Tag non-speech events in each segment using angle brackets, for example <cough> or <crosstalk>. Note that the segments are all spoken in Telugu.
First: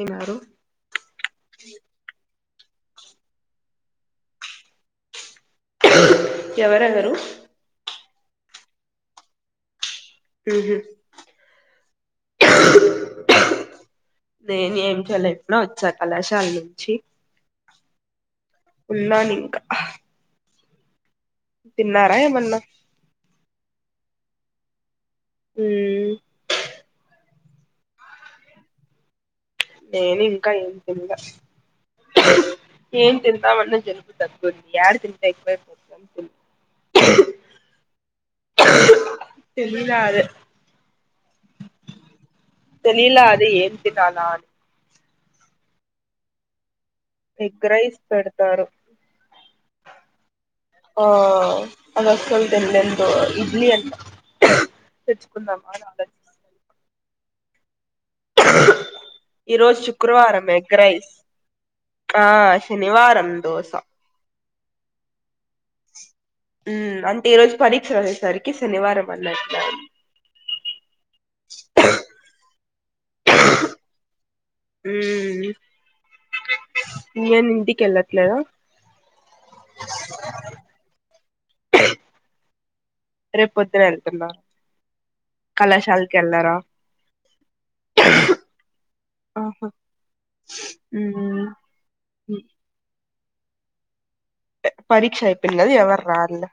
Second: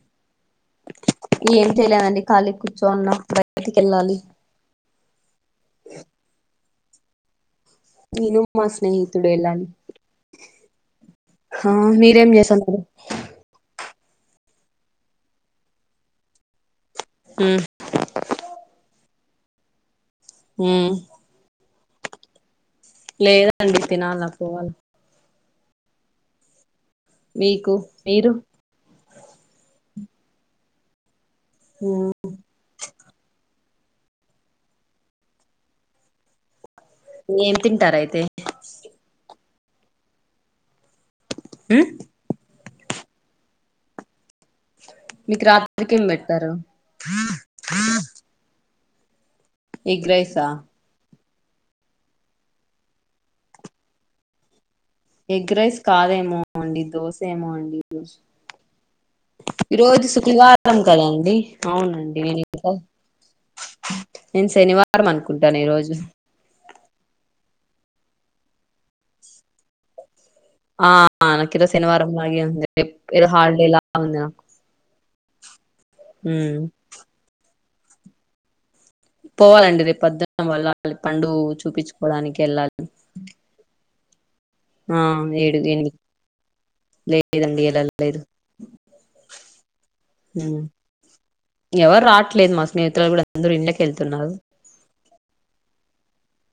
ఏనారు ఏం చేయలేదండి ఖాళీగా కూర్చోన్న బయటికి వెళ్ళాలి ఎవరెవరు నేను మా స్నేహితుడు ఎల్లాలి ఉహు మీరేం చేస్తున్నారు నేను ఏం చేయలే ఇప్పుడే వచ్చా కళాశాల నుంచి ఉమ్ ఉన్నా నింకా ఉమ్ తిన్నారా ఏమన్నా లేదండి తినాలి అప్పటికల ఉమ్ మీకు మీరు నేను ఇంకా ఏం తిన్లే ఉమ్ ఏం తిందామన్న జలుపు తగ్గుది ఏడా తింటా ఇప్పుడు ఏం తింటారయితే చేందు గాడ్ ఉమ్ తెలిలే అది ఏంటిదా అని మీకు రాత్రికేమీ పెడతారు ఎగ్ రైస్ పెడతారు ఏగ్ రైస్ ఆ ఆ <unintelligible> అసలు తినలేము ఇడ్లీ అంట ఎగ్ తెచ్చుకుందామా రైస్ అని ఆలోచిస్తాను కాదేమో అండి దోశ ఏమో అండి ఈరోజు హ ఈ రోజు శుక్రవారం ఎగ్ రైస్ కదండి అవునండి ఆ నేను ఇంకా శనివారం దోశ నేను శనివారం అనుకుంటున ఈ రోజు ఉమ్ అంటే ఈ రోజు పరీక్షలు అనేసరికి శనివారం అన్నట్లే ది ఆ నాకు ఈరోజు శనివారం లాగే ఉంది ఈరోజు హాలిడే లాగా ఉంది నాకు ఉమ్ ఇంకేంది ఇంటికి వెళ్ళట్లేదా పోవాలండి రేపు పొద్దున వాళ్ళ పండు చూపించుకోవడానికి వెళ్ళాలి రేపు పొద్దున వెళ్తున్నా ఆ ఏడు ఏనిమిరి లేదండి అలా లేదు హు ఉ ఎవరు రావట్లేదు మా స్నేహితులు కూడ అందరు ఇండ్లకు వెళ్తున్నారు పరీక్ష అయిపోయింది కదా ఎవరూ రారూలే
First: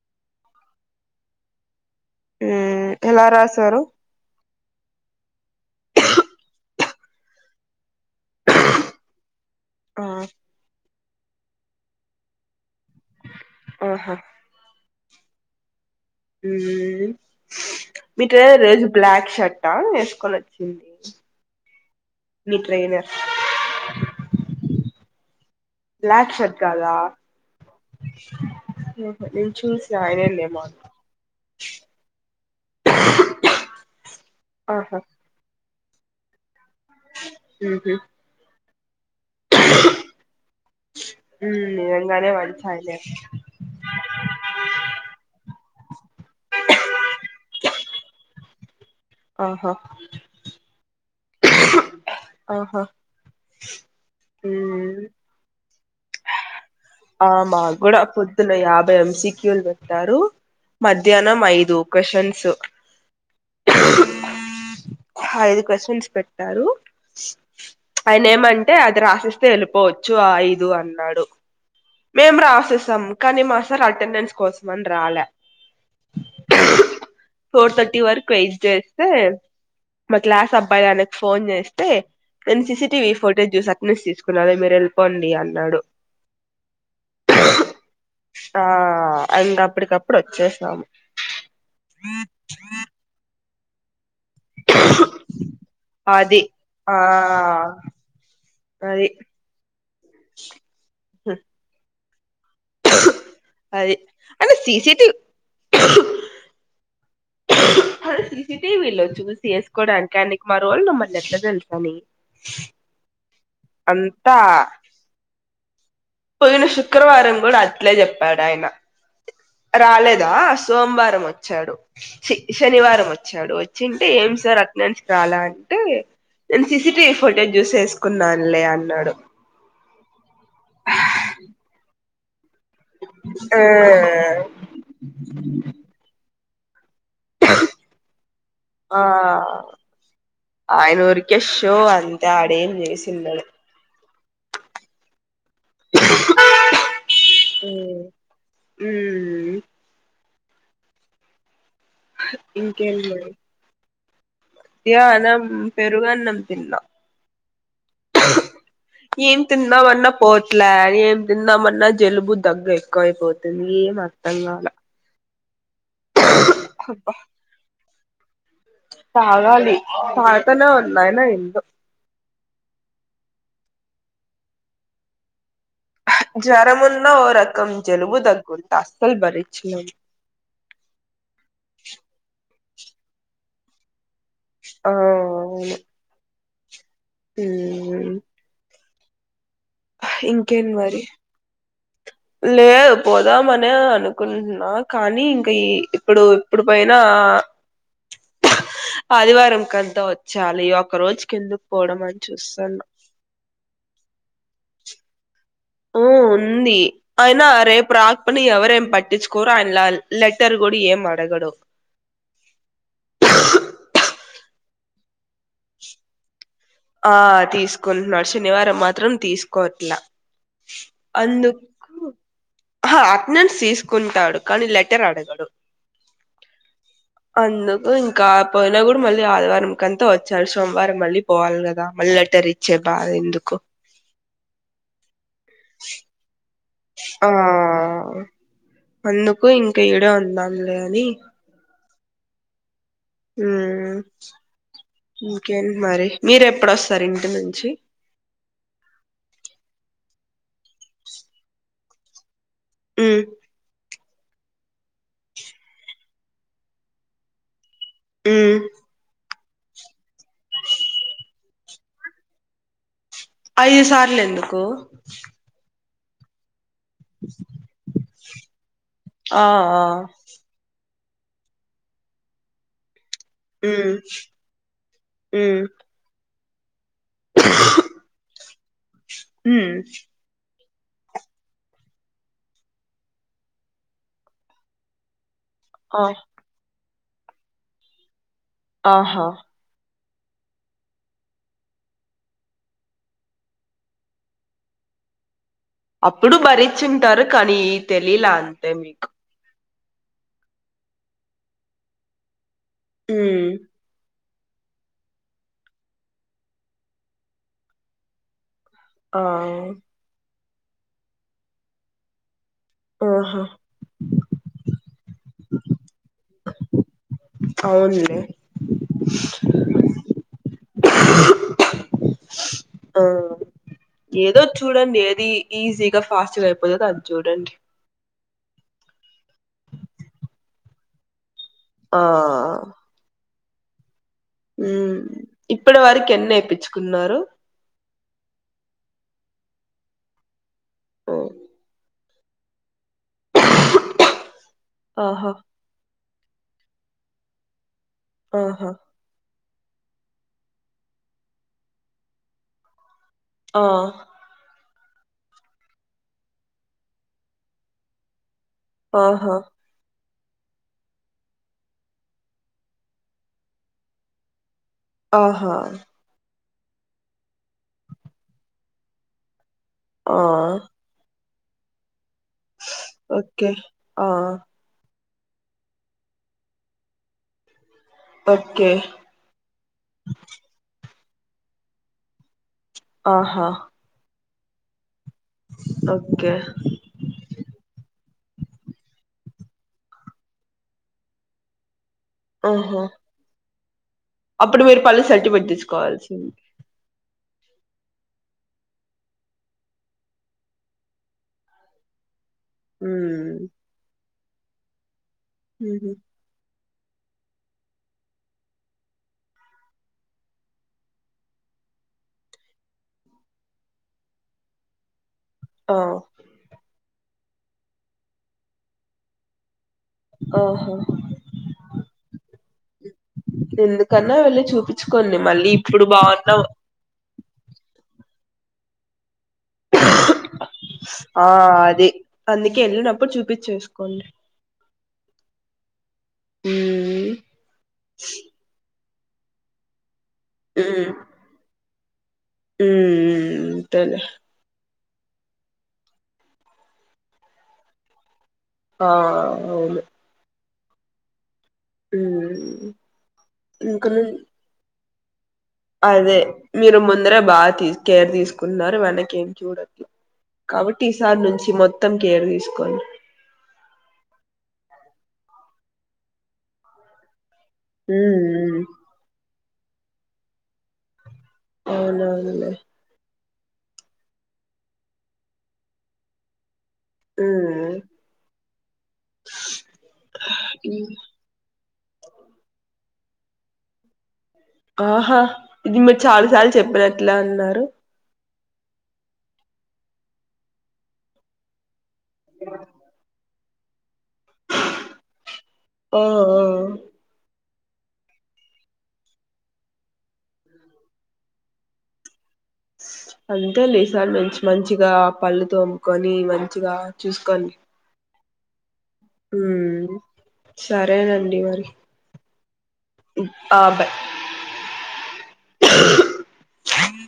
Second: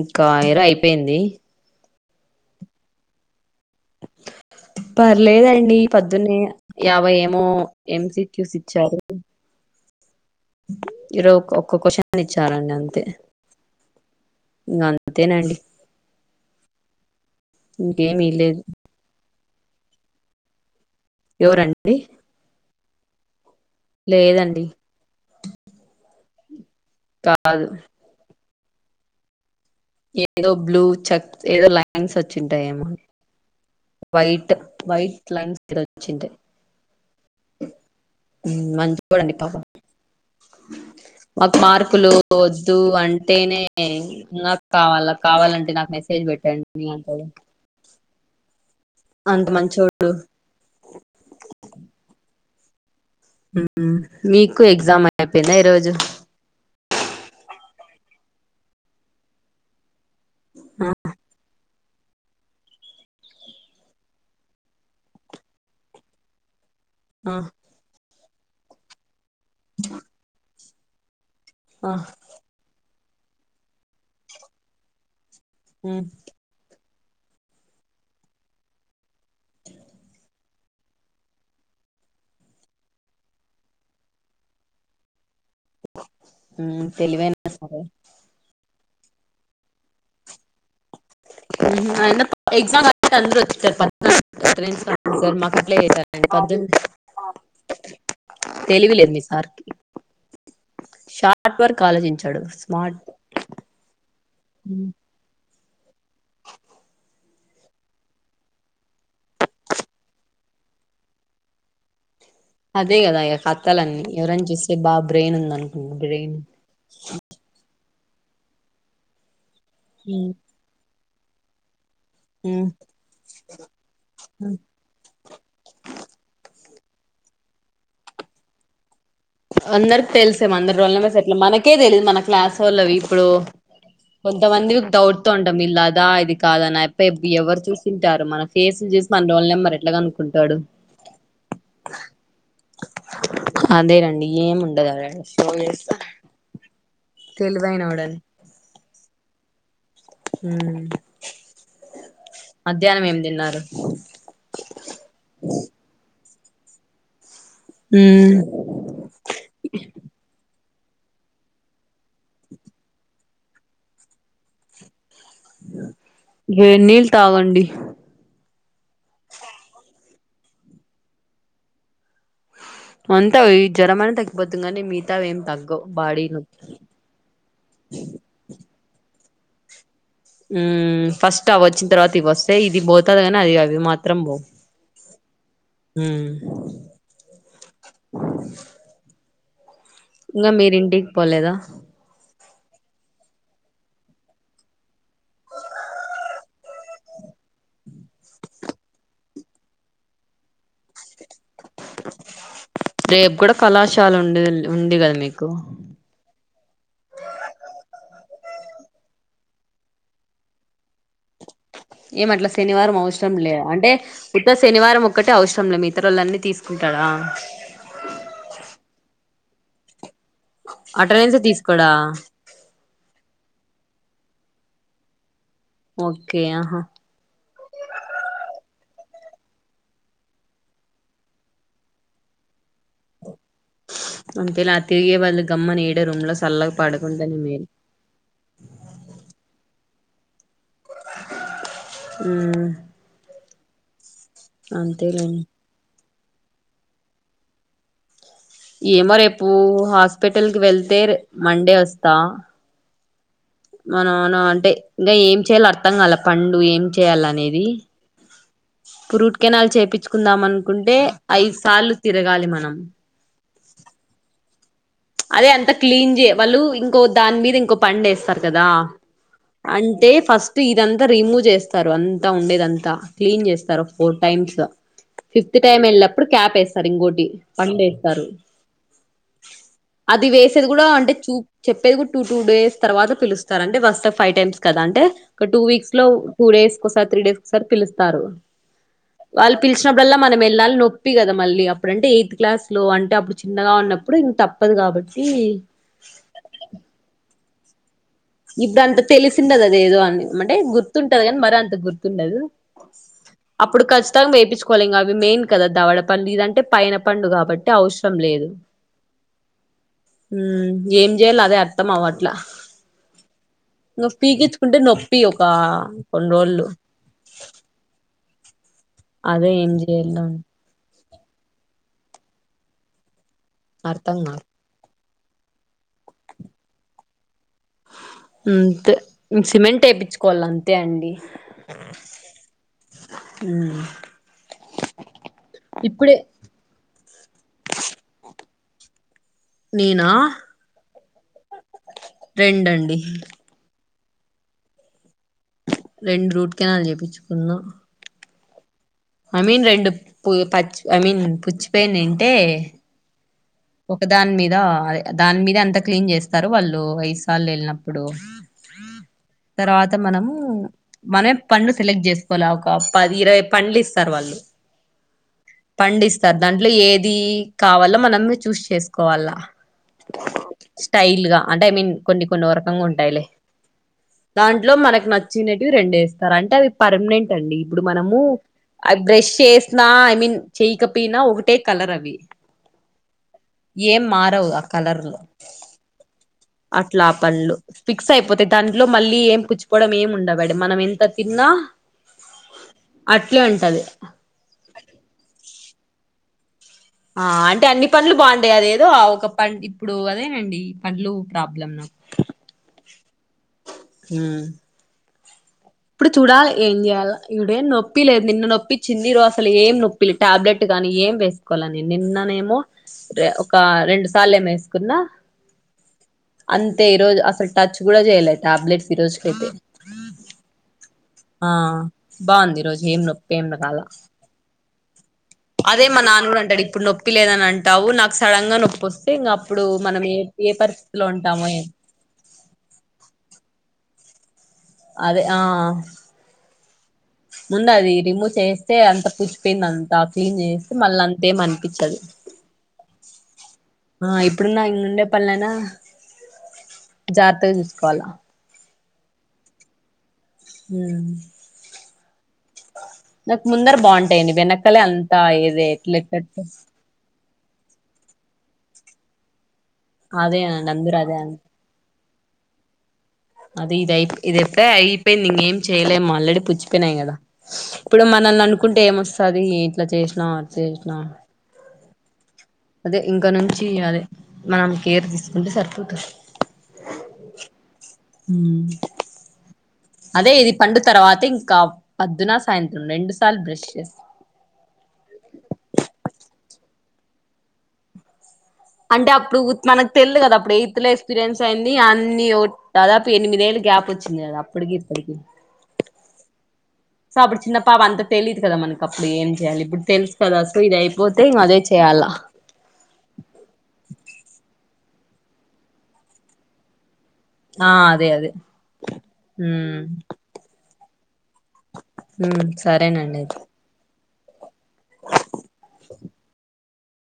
ఇంకా ఈ ఇయర్ అయిపోయింది ఉ ఎలా రాసారు పర్లేదండి పొద్దున్నీ యాభై ఏమో ఎం సి క్యూస్ ఇచ్చారు ఆ ఈరో ఒక్క క్వశ్చ ఇచ్చారండి అంతే ఆహా ఇంగ అంతేనండి ఇంకేమి <unintelligible> లేదు రోజు బ్లాక్ షర్టా వేసుకొని వచ్చింది ఎవరండి ని ట్రెయినర్ లేదండి బ్లాక్ షర్ట్ కాదా కాదు ఓహ నేను చూస ఏదో బ్లూ చక్ ఏదో లైన్స్ వచ్చింటాయ్ ఏమో వైట్ ఆహా వైట్ <unintelligible> ఉహు <unintelligible> మాకు ఉమ్ మార్కులు నిజంగానే మంచి వద్దు ఆయనే అంటేనే నాకు కావాల కావాలంటే నాకు మెసేజ్ పెట్టండి అంటది అంత ఆహా మంచోడు ఆహా మీకు ఉమ్ ఎగ్జామ్ అయిపోయింద ఈ రోజు ఆ మాగుడ పొద్దున యాభై ఎంసిక్యూలు పెట్టారు మధ్యానం ఐదు క్వషన్సు ఐదు క్వశన్స్ పెట్టారు ఆ, ఆయన ఏమంటే అది రాసిస్ తెలిపోవచ్చు ఆ ఐదు అన్నాడు ఆ మేం రాసేసాం కానీ మా సార్ అటెండెన్స్ కోసం అని రాలే ఉ ఫోర్ థర్టీ వరకు వెయిట్ చేస్తే మా క్లాస్ అబ్బాయిందరికి ఫోన్ చేస్తే నేను సీసీటీవీ ఫోటేజ్ చూసి అటన్స్ అక్క నుంచి తీసుకున్నా లే మీరు వెళ్ళిపో పొండి అన్నాడు మ్మ్, తెలివైన సరే ఆ ఇంగ అప్పటికప్పుడు వచ్చేసాము అయిన వచ్చింటారు అందరు వచ్చంటారు పద్మాకర్ సార్ మాకు అప్లై అతారండి అది పద్దెనిమిది ఆ తెలివి అది లేదు మీ సార్కి షార్ట్ వర్క్ ఆలోచించాడు స్మార్ట్ అదే అంటే సిసిటివి సీసీటీవీ లో చూసి వేసుకోవడానికి ఆయనకి మా రోల్ నంబర్లు ఎట్ల తెలుసని అదే కదా ఇగ కథలన్నీ ఎవర అంతా అన్న చూస్తే బాగా బ్రెయిన్ ఉంది అనుకుంటారు బ్రెయిన్ పోయిన శుక్రవారం కూడా అట్లే చెప్పాడు ఆయన ఉమ్. రాలేదా సోమవారం వచ్చాడు చి శనివారం వచ్చాడు వచ్చింటే ఏం సార్ అ నుంచికి చాలా అంటే నేను సీసిటివీ ఫోటేజ్ చూసేసుకున్నానులే అన్నాడు అందరికి తెలిసామో అందరి రోల్ నెంబర్స్ మనకే తెలీదు మన క్లాసోళ్ళవి ఇప్పుడు ఆ కొంతమంది డౌట్ తో ఉంటం వీళ్ళదా ఇది కాదని పెబ్బి ఎవరు చూసింటారు మన ఫేసులు ఆ చూసి మన రోల్ నెంబర్ ఎట్ల కనుక్కుంటాడు వో అంతే ఆడ ఏం జేసిండడు అదేనండి ఏము ఉండది అడ షాప్ ఏస్తే తెలివైనోడు ఉమ్ అన్ హ్మ్ ఇంకేంటి మధ్యాహ్నం ఏం మరి తిన్నారు మధ్యాహ్నం పెరుగు అన్నం తిన్న హ్మ్ ఏం తిందామన్నా పోట్లే ఏం తిందామన్నా జలుబు దగ్గు ఎక్కువ అయిపోతుంది ఏమి అర్థం అర్థం కాలే వేడి నీళ్లు అబ్బా తాగండి తాగాలి తాగుతూనే ఉన్న అయినా ఎందో అంతా ఈ జ్వరమన్న తగ్గిపోతుంది కానీ మిగితవి ఏం తగ్గవు బాడీ నొప్పి జ్వరమున్న ఓ రకం జలుబు దగ్గు ఉంటే అస్సలు భరించలేం ఉ ఫస్ట్ అవి వచ్చిన తర్వాత ఇవి వస్తే ఇది పోతుంది కానీ అది అవి మాత్రం పోవు ఆ అవును వ్మ్ హ్మ్ అ ఇంకేంది మరి మీరింటికి పోలేదా లేదు పోదామనే అనుకుంటున్నా కానీ ఇంకా ఈ ఇప్పుడు ఇప్పుడు పోయినా <inaudible> ఆదివారం కంత వచ్చేయాలి ఒక రోజుకి ఎందుకు పోవడం అని చూస్తున్నా రేపు కూడా కళాశాల ఉండేది ఉంది కదా మీకు ఆ ఉంది అయినా రేపు రాకపోని ఎవరేం పట్టించుకోరు ఆయన లే లెటర్ కూడా ఏం అడగడు ఏమట్ల శనివారం అవసరంలే అంటే ఉత్త శనివారం ఒక్కటే అవసరంలే మిగతా రోజులన్నీ తీసు ఆ తీసుకుంటున్నాడు శనివారం మాత్రం తీసుకోట్లా అటెండెన్స్ తీసుకోడా హ అటెండెన్స్ తీసుకుంటాడు కానీ లెటర్ అడగడు ఓకే ఆహా అందుకు ఇంకా పోయినా కూడా మళ్ళీ ఆదివారం కంతా వచ్చేయాలి సోమవారం మళ్ళీ పోవాలి కదా మళ్ళీ లేట్టరి చ్చే బాధ ఎందుకు అంతేలే ఆ తిరిగే బదులు గమ్మున ఈ ఈడే రూమ్ లో సల్లగా ఆ పడుకుంటేనే మేలు అందుకు ఇంకా ఈడే ఉందాంలే అని ఉమ్ ఉమ్ అంతేలేండి ఇంకేంటి మరి మీర ఎప్పుడొస్తారు ఇంటి నుంచి ఏమో రేపు హాస్పిటల్కి వెళ్తే మండే వస్తా వ్మ్ మనాన అంటే ఇంకా ఏం చేయలో అర్థం కాల పండూ ఏం చేయాల అనేది హ్మ్ రూట్ కెనాల్ చేపీంచుకుందాం అనుకుంటే ఐదు సార్లు తిరగాలి మనం ఐదు సార్లు ఎందుకు అదే అంత క్లీన్ చేయ వాళ్ళు ఇం ఇంకో దాని మీద ఇంకో పన్ను వేస్తారు కదా ఆ ఆ అంటే ఫస్ట్ ఇదంతా రిమూవ్ చేస్తారు అంతా ఉండేదంతా క్లీన్ చేస్తారు ఒక ఉమ్ four times fifth um time వెళ్ళినప్పుడు క్యాప్ వేస్తారు ఇంకోటి పన్ను వేస్తారు హ్మ్ అది వేసేది కూడా అంటే చూప్ చెప్పేది కూడా టూ టూ డేస్ తర్వాత పిలుస్తారు అంటే ఫస్ట్ ఫైవ్ టైమ్స్ కదా అంటే ఓటూ వీక్స్ ఆ లో టూ డేస్ ఒకసారి త్రీ డేస్ కి ఒకసారి పిలుస్తారు ఆహా వాళ్ళు పిలిచినప్పుడల్లా మనం వెళ్ళాలి నొప్పి కదా మళ్ళీ అప్పుడంటే ఎయిత్ క్లాస్లో అంటే అప్పుడు చిన్నగా ఉన్నప్పుడు ఇంక తప్ తప్పదు కాబట్టి అప్పుడు భరిచి ఉంటారు కానీ తెలీలా అంతే ఇబ్బంది మీకు తెలిసిందదో ఏదో అని అంటే గుర్తుంటది కానీ మరి అంత గుర్తుండదు ఉమ్ అప్పుడు ఖచ్చితంగా వేపించుకోవాలింక అవి మెయిన్ కదా దవడ పండు ఇదంటే పైన పండు కాబట్టి అవసరం లేదు ఆ హ్మ్ ఏం చేయలో అదే అర్థం అవ్వట్ల ఆహా నువ్ పీకిచ్చుకుంటే నొప్పి ఒక కొన్ని రోజులు ఆవున్లే అదే ఏం చేయాల అని ఆ అర్థం ఏదో కాదు చూడండి ఏది ఈజీగా ఫాస్ట్ గా అయిపోతదో అది చూడండి అంతే సిమెంట్ వేపించుకోవాలి అంతే అండి ఆ హ్మ్ హ్మ్ ఇప్పటి వరకు ఎన్ని ఎపీంచుకున్నారు నేనా ఆ రెండండి ఆహా రెండు రూట్ కెనాల్ చేపించుకున్న ఆహా ఐ మీన్ రెండు ప పచ్చి ఐ మీన్ పుచ్చిపోయినయి ఉంటే ఆ ఒక దాని మీద దాని మీద అంత క్లీన్ చేస్తారు వాళ్ళు ఐదు సార్లు వెళ్ళినప్పుడు ఓహో తర్వాత మనము మన పళ్ళు సెలెక్ట్ చేసుకోవాలి ఒక పది ఇరవై పళ్ళు ఇస్తారు వాళ్ళు ఆహా పండిస్తారు దాంట్లో ఏది కావాలో మనమే చూస్ చేసుకోవాలా ఆ స్టైల్ గా అంటే ఐ మీన్ కొన్ని కొన్నోరకంగా ఉంటాయిలే ఓకే ఆ దన్ లో మనకి నచ్చినవి రెండు వేస్తారు అంటే అవి పర్మనెంట్ డండి ఇప్పుడు మనము ఓకే ఆ బ్రష్ చేస్ నా ఐ మీన్ చెయికపోయినా ఒకటే కలర్ అవి ఆహా ఏం మారవు ఆ కలర్లో ఓకే అట్లా ఆ పళ్ళు ఫిక్స్ అయిపోతాయి దాంట్లో మళ్ళీ ఏం పుచ్చుపోడం ఏమి ఉండవడి మనం ఎంత తిన్నా ఆహా అట్లే ఉంటది అప్పుడు మీరు పళ్ళు సెట్ పెట్టించుకోవాల్సింది ఆ అంటే అన్ని పండ్లు బాగుంటాయి అదేదో ఒక పం ఇప్పుడు అదే అండి పండ్లు ప్రాబ్లం నం ఉ హు ఉహు చూడాలి ఏం చేయాలో ఇప్పుడెం నొప్పి లేదు నిన్న నోపించింది ఈ రోజు అసలు ఏం నొప్పి టాబ్లెట్ కానీ ఏం వేస్ కోలని నిన్ననేమో ఒక రెండు సార్లు ఏమో వేసుకున్నా ఆ అంతే ఈ రోజు అసలు టచ్ కూడా చేయ్యాలే టాబ్లెట్స్ ఈ రోజుకైతే ఆహా ఆ బాగుంది ఈ రోజు ఏం నొప్పి ఏం రాలా డే వెళ్ళి చూపించుకోండి మరి అదే మా నాన్న కూడా అంటాడు ఇప్పుడు నోప్ నొప్పి లేదని అంటావు నాకు సడన్ గా నొప్పొస్తే ఇంగ అప్పుడు మనం ఏ ఏ పరిస్థితిలో ఆ ఉంటామో ఏ అదే అందుకే వెళ్ళినప్పుడు చూపించేసుకోండి అదే ఆ ఉమ్ ముందు అది రిమూవ్ చేస్తే అంత పుచ్చిపోయింది అం తా క్లీన్ చేస్తే మళ్ళ అంతే అనిపించదు ఉ ఉ తేల్స్ ఆ ఇప్పుడున్న ఇన్ ఉండే పెళ్లయిన జాగ్రత్తగా చూసుకోవాలా ఆ అవును హు ఉ నాకు ముందర బాగుంటాయండి వెనకాల అంత ఏదే అదే మీరు ముందర బాగా కేర్ తీసుకున్నారు వెనకి ఏం చూడరూ అదే అండి కాబట్టి అందరు అదే ఈసారి అండి నుంచి మొత్తం కేర్ తీసుకోవాలి అదే ఇదయి ఇది అయితే అయిపోయింది ఇంగేం చేయలేం ఆల్ల్రడీ పుచ్చిపోయినాయి కదా ఇప్పుడు మనల్ని అనుకుంటే ఏమొస్తది ఇంట్లా చేసినావు అట్లా చేసినావు అవునవునలే అదే ఇంకా నుంచి అదే మనం కేర్ తీసుకుంటే సరిపోతుంది ఉమ్. హ్మ్ అదే ఇది పండు తర్వాత ఇంకా పద్దున సాయంత్రం రెండు సార్లు బ్రష్ చేస్ ఆహా ఇది మీరు చాలా సార్లు చెప్పినట్లా అన్నారు అంటే అప్పుడు మనకు తెల్దు కదా అప్పుడు ఎయిత్ లెస్ ఎక్స్పీరియన్స్ అయింది. నీ ఓట్ దాదాపు ఎనిమిదేళ్ళ గ్యాప్ వచ్చింది గదా అప్పడకి ఇప్పడకిీ ఓహోహ్ సో అబ్బుడు చిన్న పాప అంత తెలీదు కదా మనకి అప్పుడు ఏం చేయాలి ఇప్పుడు తెలుసు కదా సో ఇది అయిపోతే ఇంక అదే చేయాలా. స్ అంతే లే సార్ మంచ్ మంచిగా పళ్ళు తోమ్ముకొని మంచిగా చూసుకనీ ఆ అదే అదే ఉహ్ ఉమ్. సరేనండి ఉహ్ సరేనండి అయితే బాబే